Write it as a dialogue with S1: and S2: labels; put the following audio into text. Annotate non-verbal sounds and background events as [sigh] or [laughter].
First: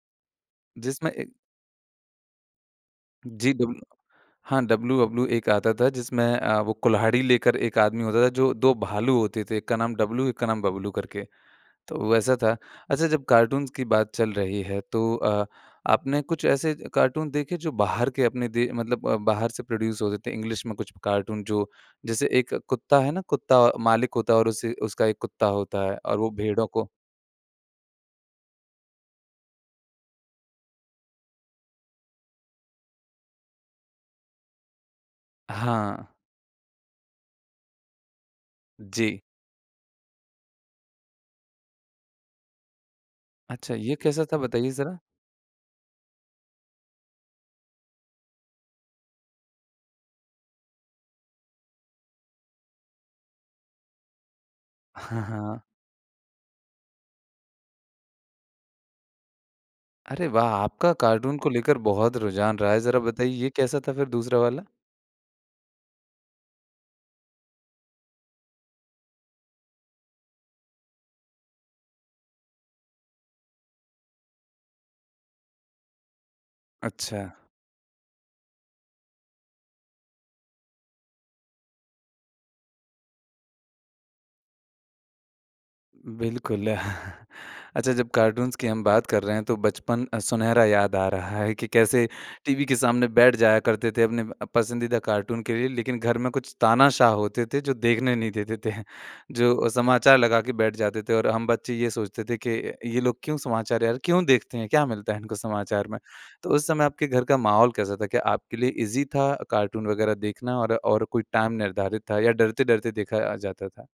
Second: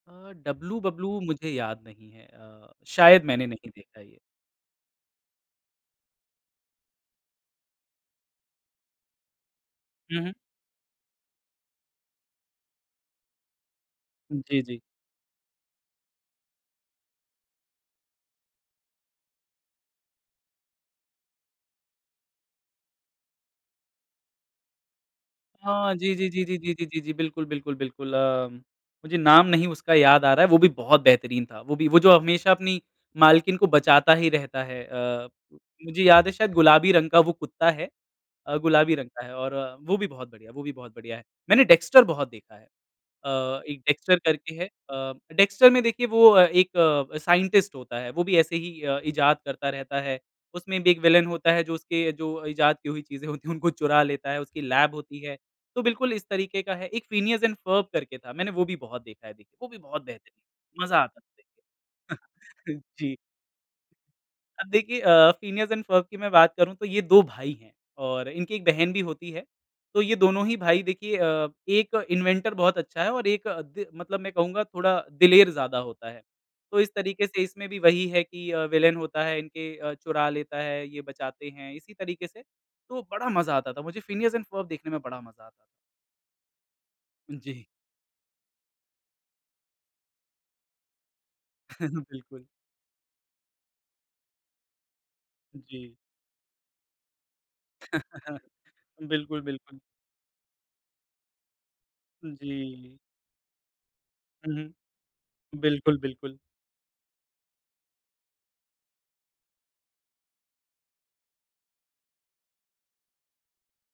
S1: अ,
S2: जिसमें
S1: डब्लू-बबलू
S2: एक
S1: मुझे याद नहीं है। अ, शायद मैंने
S2: जी,
S1: नहीं
S2: डब्ल
S1: देखा ये।
S2: हाँ, डब्लू-बबलू एक आता था, जिसमें अ, वो कुल्हाड़ी लेकर 1 आदमी होता था, जो 2 भालू होते थे, एक का नाम
S1: हुँ,
S2: डब्लू,
S1: हुँ।
S2: एक का नाम बबलू करके। तो वो वैसा था। अच्छा, जब कार्टून्स की बात चल रही
S1: जी,
S2: है,
S1: जी।
S2: तो अ, आपने कुछ ऐसे कार्टून देखे, जो बाहर के अपने दे मतलब अ, बाहर से प्रोड्यूस होते थे? इंग्लिश में कुछ कार्टून, जो जैसे एक कुत्ता है ना, कुत्ता, औ मालिक होता है और उसी उसका एक कुत्ता होता
S1: हाँ,
S2: है,
S1: जी,
S2: और
S1: जी,
S2: वो
S1: जी, जी,
S2: भेड़ों
S1: जी,
S2: को
S1: जी, जी, जी, बिल्कुल, बिल्कुल, बिल्कुल अम, मुझे नाम नहीं उसका याद आ रहा है, वो भी बहुत बेहतरीन था। वो भी वो जो हमेशा अपनी मालकिन को बचाता ही रहता है। अ, मुझे
S2: हाँ।
S1: याद है, शायद गुलाबी रंग का वो कुत्ता है। अ, गुलाबी रंग
S2: जी।
S1: का है और वो भी बहुत बढ़िया वो भी बहुत बढ़िया है। मैंने डेक्स्टर बहुत देखा है अ,
S2: अच्छा,
S1: एक
S2: ये
S1: डेक्स्टर
S2: कैसा था?
S1: करके है।
S2: बताइए ज़रा।
S1: अ, डेक्स्टर में, देखिए, वो अ, एक साइंटिस्ट होता है। वो भी ऐसे ही अ, इजाद करता रहता है। उसमें भी एक विलेन होता है, जो उसके जो इजाद की हुई चीज़ें होती हैं, उनको चुरा लेता है, उसकी लैब होती
S2: हाँ,
S1: है।
S2: हाँ।
S1: तो बिल्कुल इस तरीके का है। एक फ़िनियस एंड फ़र्ब करके था, मैंने वो भी बहुत देखा है, देखिए। वो भी बहुत
S2: अरे,
S1: बेहतरीन
S2: वाह!
S1: है,
S2: आपका
S1: मज़ा आता
S2: कार्टून को लेकर
S1: था।
S2: बहुत रुझान रहा है।
S1: [chuckles]
S2: ज़रा
S1: जी।
S2: बताइए, ये कैसा था फिर दूसरा वाला?
S1: अब देखिए अ, फ़िनियस एंड फ़र्ब की मैं बात करूँ, तो ये 2 भाई हैं, और इनकी एक बहन भी होती है। तो ये दोनों ही भाई, देखिए अ, एक तो इन्वेंटर बहुत अच्छा है और एक अ, दे मतलब मैं कहूँगा, थोड़ा दिलेर ज़्यादा होता है। तो इस तरीके
S2: अच्छा।
S1: से, इसमें भी वही है कि अ, विलेन होता है, इनके अ, चुरा लेता है, ये बचाते हैं, इसी तरीके से। तो बड़ा मज़ा आता था, मुझे फ़िनियस एंड फ़र्ब देखने में बड़ा मज़ा आता था।
S2: बिल्कुल, [chuckles]
S1: हुँ, जी।
S2: अच्छा, जब कार्टून्स की हम बात कर रहे हैं, तो बचपन अ, सुनहरा याद आ रहा है कि
S1: [chuckles]
S2: कैसे
S1: बिल्कुल।
S2: टीवी के सामने बैठ जाया करते थे, अपने म अ, पसंदीदा कार्टून के लिए।
S1: जी।
S2: लेकिन घर में कुछ तानाशाह होते थे, जो देखने नहीं
S1: [chuckles]
S2: देते थे,
S1: बिल्कुल,
S2: जो अ,
S1: बिल्कुल।
S2: समाचार लगा के बैठ जाते थे और हम बच्चे ये सोचते थे कि,
S1: जी।
S2: "ये लोग क्यों समाचार, यार, क्यों
S1: हुँ,
S2: देखते हैं? क्या
S1: हुँ।
S2: मिलता है इनको समाचार
S1: बिल्कुल,
S2: में?"
S1: बिल्कुल।
S2: तो उस समय आपके घर का माहौल कैसा था? क्या आपके लिए ईज़ी था कार्टून वग़ैरह देखना, और और कोई टाइम निर्धारित था, या डरते-डरते देखा अ, जाता था?